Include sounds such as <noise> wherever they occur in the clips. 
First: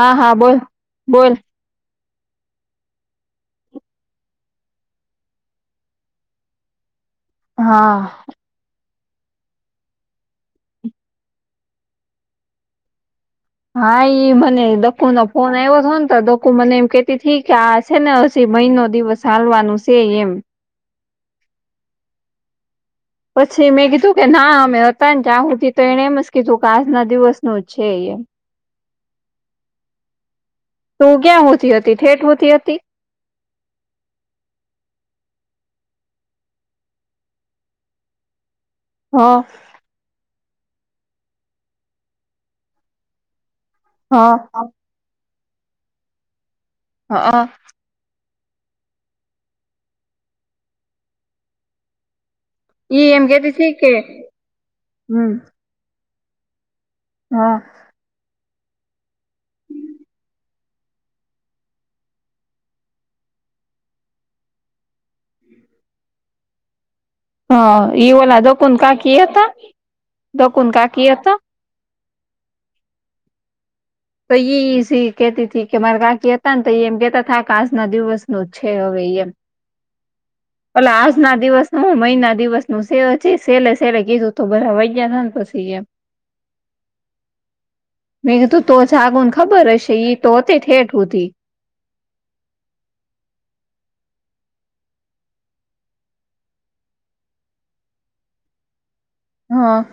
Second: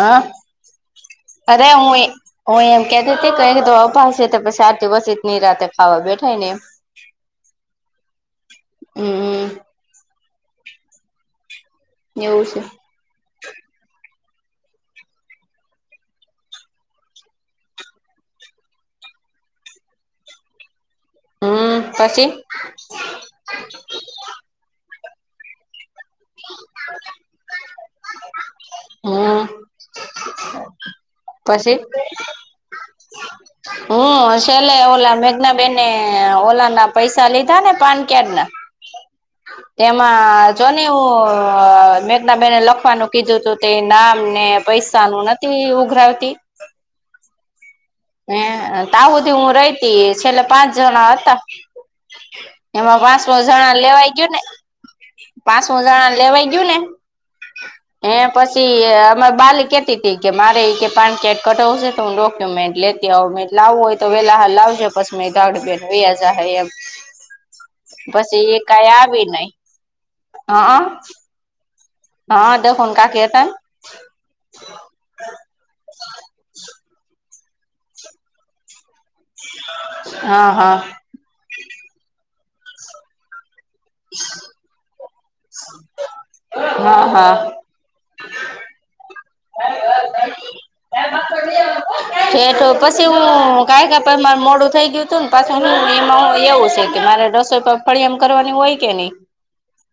હા! હ! બોલ અરે હું એ હુ એમ કેતીતી કે અહીયે તો અભાવ સે તો પસ સાત બસની રાતે ખાવા બેઠાય ને એમ. હા. હમ. એવું છે. હા ઈ મને ડકુ નો ફોન આવ્યો હતો ને તો ડકુ મને એમ કેતી થઇ કે આ છે ને હજી મહિનો દિવસ ચાલવાનું છે એમ. હમ પછી? પછી મેં કીધું કે ના અમે હતા ને ત્યા હુધી તો એણે એમ જ કીધું કે આજના દિવસનું જ છે એમ. હમ. તું ક્યાં હુંધી હતી ઠેઠ હુંધી હતી. હમ છેલે ઓલા મેઘનાબેને ઓલા ના પૈસા લીધા ને પાન કાર્ડ ના. હા. તેમાં જો ને હું મેઘના બેેને લખવાનું કીધું તો તે હ નામ ને પૈસા નું નથી ઉઘરાવતી. હા. હા હુધી હું રહીતી છેલ્લે પાંચ જણા હતા. એમાં ઈ એમ પાસો કેતી હતી જણા કે લેવાય ગયું ને હમ <unintelligible> જણા લેવાય ગયું ને હા. હે પછી અમા બાલી કેતી કે મારે કે પાન કાર્ડ કઢાવશે તો હું ડોક્યુમેન્ટ લેતી આવું લાવવું હોય તો વેલા લાવજો પછી મે <unintelligible> બેેન વહી જાય એમ. હા ઈ ઓલા પછી એ દકુન કઈ કાકી આવી હતા નહી દકુન <unintelligible> કાકી હતા હા <unintelligible> તો સી કેતી ત કે મારા કાકી હતા ને તો એ એમ કેતા કે આજના દિવસનું છે હવે એમ. હા, હા. ઓલા આજના દિવસનું હું મહિના દિવસનું છે. જે સેલે સેલે કીધું તો બધા વાઈ ગયા ને પછી એમ. હા હા મે તું તો જાગન ખબર હશે તોતી થેટ હોતી. ઠ પછી હું કાયકા પર મા મોડું થઈ ગયું હતું ને પાછી હું એમાં એવું છે કે મારે રસો. કપળ એમ કરવાની હોય કે નહી. હા.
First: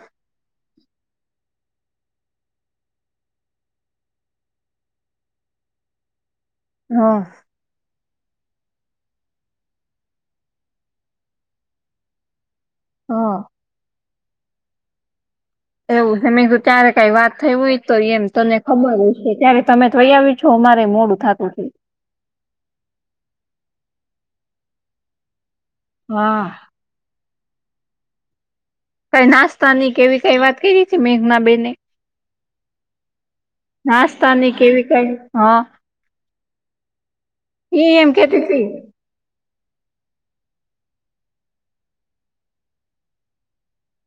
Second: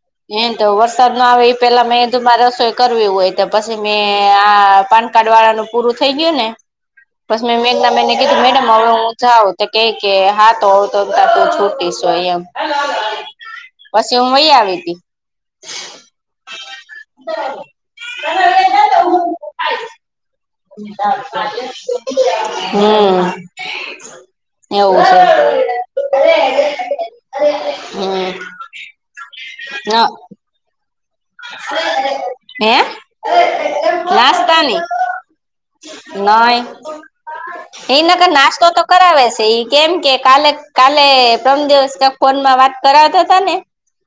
એ તો વરસાદ ના આવે એ પેલા મેંધું મારે રસોઈ કરવી હોય તો પછી મેં આ પાન. કાઢવાળાનું પૂરું થઈ ગયું ને. હા. મે મે મેને કીધું મેડમ હવે હું જાઉ તો ક કે હા તો ઓળું તો છૂટીશ એમ. હા. પછી હું વહી આવી હતી. એવુંમધું ત્યારે કઈ વાત થય હોય તો એમ તને ખબર હ છે ત્યારે તમે તોઈ આવી. છો મારે મોડુ ઉ થતું તુ. હમ એવું છે. હા હમ. કઈ નાસ્તા ની કેવી કઈ વાત કરી. મેઘના બેને ન હે નાસ્તાની કેવી કઈ હા. નહી ઈ એમ એનાગર કેતી તી નાસ્તો. કરાવે છે કેમ કે કાલે કાલે પ્ર્રમ દિવસ ફોન માં વાત કરાવતા હતા ને.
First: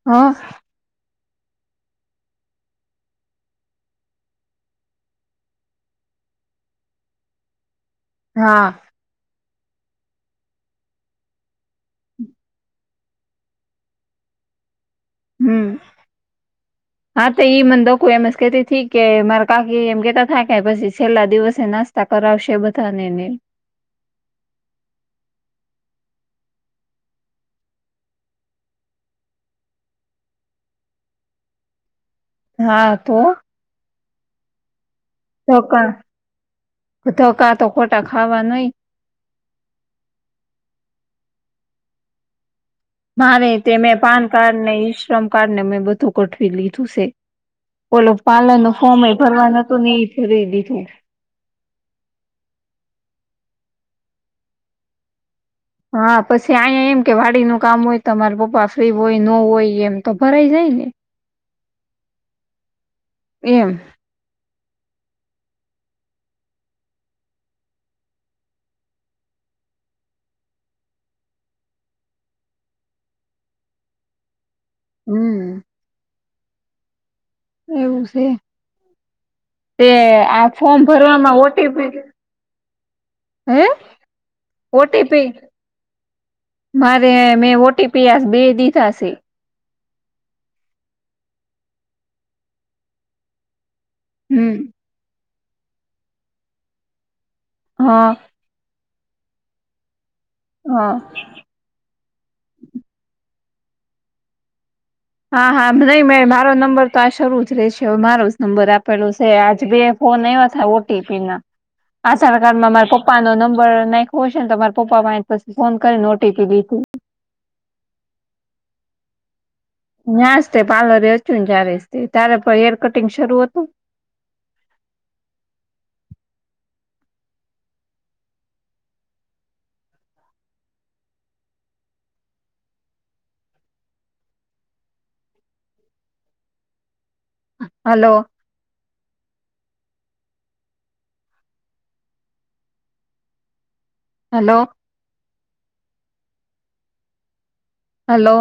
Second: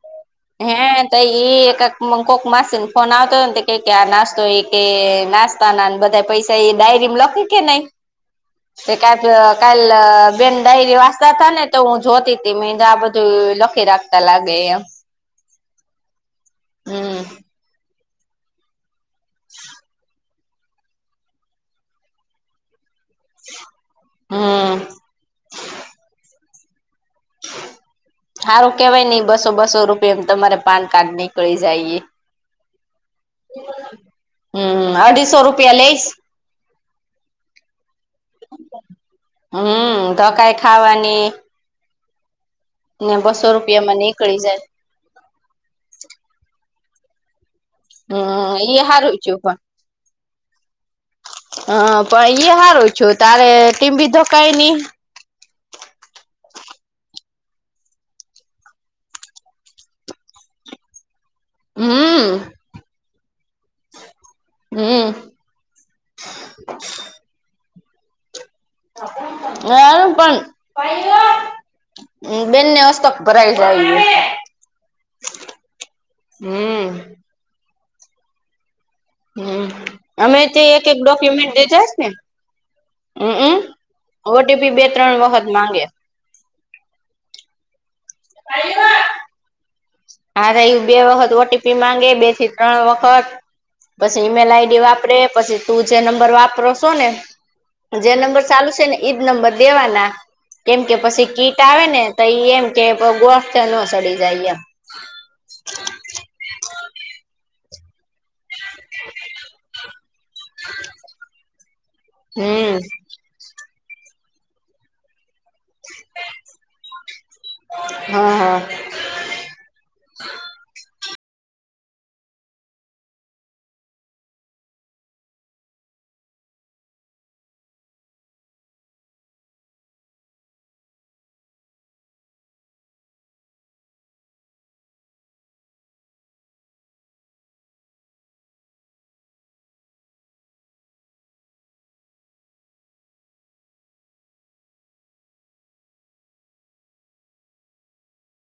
હા. હે તઈ એક. મ કોક માસી ને ફોન આવતો ને કે કે આ નાસ્તો એ કે નાસ્તા ના બધા પૈસા એ ડાયરીમાં લખે. કે નહી. હા. ક કા બેન ડાયરી વાસતા તા ને તો હું જોતી ત મે આ બધું લખી રાખે. તલા ગઈ એમ હમ હમ હા તો ઈ દકુ એમ જ કેતી થી કે મરકા કે એમ કેતા થાક પછી છેલ્લા દિવસે નાસ્તા કરાવશે બધાને ને હમ સારું કેવાય ને ઈ બસો બસો રૂપિયા એમ તમારે પાન કાર્ડ નીકળી જાયએ હા તો હમ અઢી ધકા, ધકા તો ખોટા ખાવા નય હમ ધકાઈ ખાવાની ને બસો મારેય તે મે રૂપિયામાં પાન નીકળી કાર્ડ જાય ને ઈશ્રમ કાર્ડ ને મેં બધું ગોઠવી લીધું છે. હમ ઓલું પાલર નું ઈ હારું ફોર્મેય ભરવા થયું નતું ને એ ભરી દીધું. હ પણ ઈ સારું થયું, તારે ટીંબી ધકાય નહી. હા પછી અહીંયા એમ કે વાડીનું કામ હોય તો મારા પપ્પા ફ્રી હોય ન હોય એમ તો ભરાઈ જાય ને હમ એમ હમ <inaudible> હ પણ <inaudible> હમ બેનને હસ્તક ભરાઈ જાય હમ હમ એવું છે. હમ તે અમે આ તે ફોર્મ એક એક ભરવાવામાં ડોક્યુમેન્ટ દીધા ઓટીપી છે ને હમમ હમ બે ત્રણ ઓટીપી વખત માંગે મારે મેં ઓટીપી આજ બે દીધા છે. મારેય બે વખત ઓટીપી માંગે બે થી ત્રણ વખત પછી ઈમેલ હમ. આઈડી વાપરે પછી તું જે નંબર વાપરો છો ને હા જે નંબર ચાલુ છે ને ઈજ નંબર દેવાના કેમ હા. કે પછી કીટ આવે ને તો ઈ એમ કે ગોથે સડી જાય એમ હા હા નહીં મે મારો નંબર તો આ શરૂ જ રહે છેવે મારો જ નંબર આપેલું છે આજ બે ફોન આવવા થાય ઓટીપી ના આધાર કાર્ડમાં હમ મારા પપ્પા પપ્પાનો નંબર નાખો હશે ને તો મારા પાસેથી પછી ફોન કરીને ઓટીપી લીધી. હ હ ન્યજ જ તે પાર્લરે ને જ્યારે ત્યારે પણ હેર કટિંગ શરૂું હતું. Hello hello hello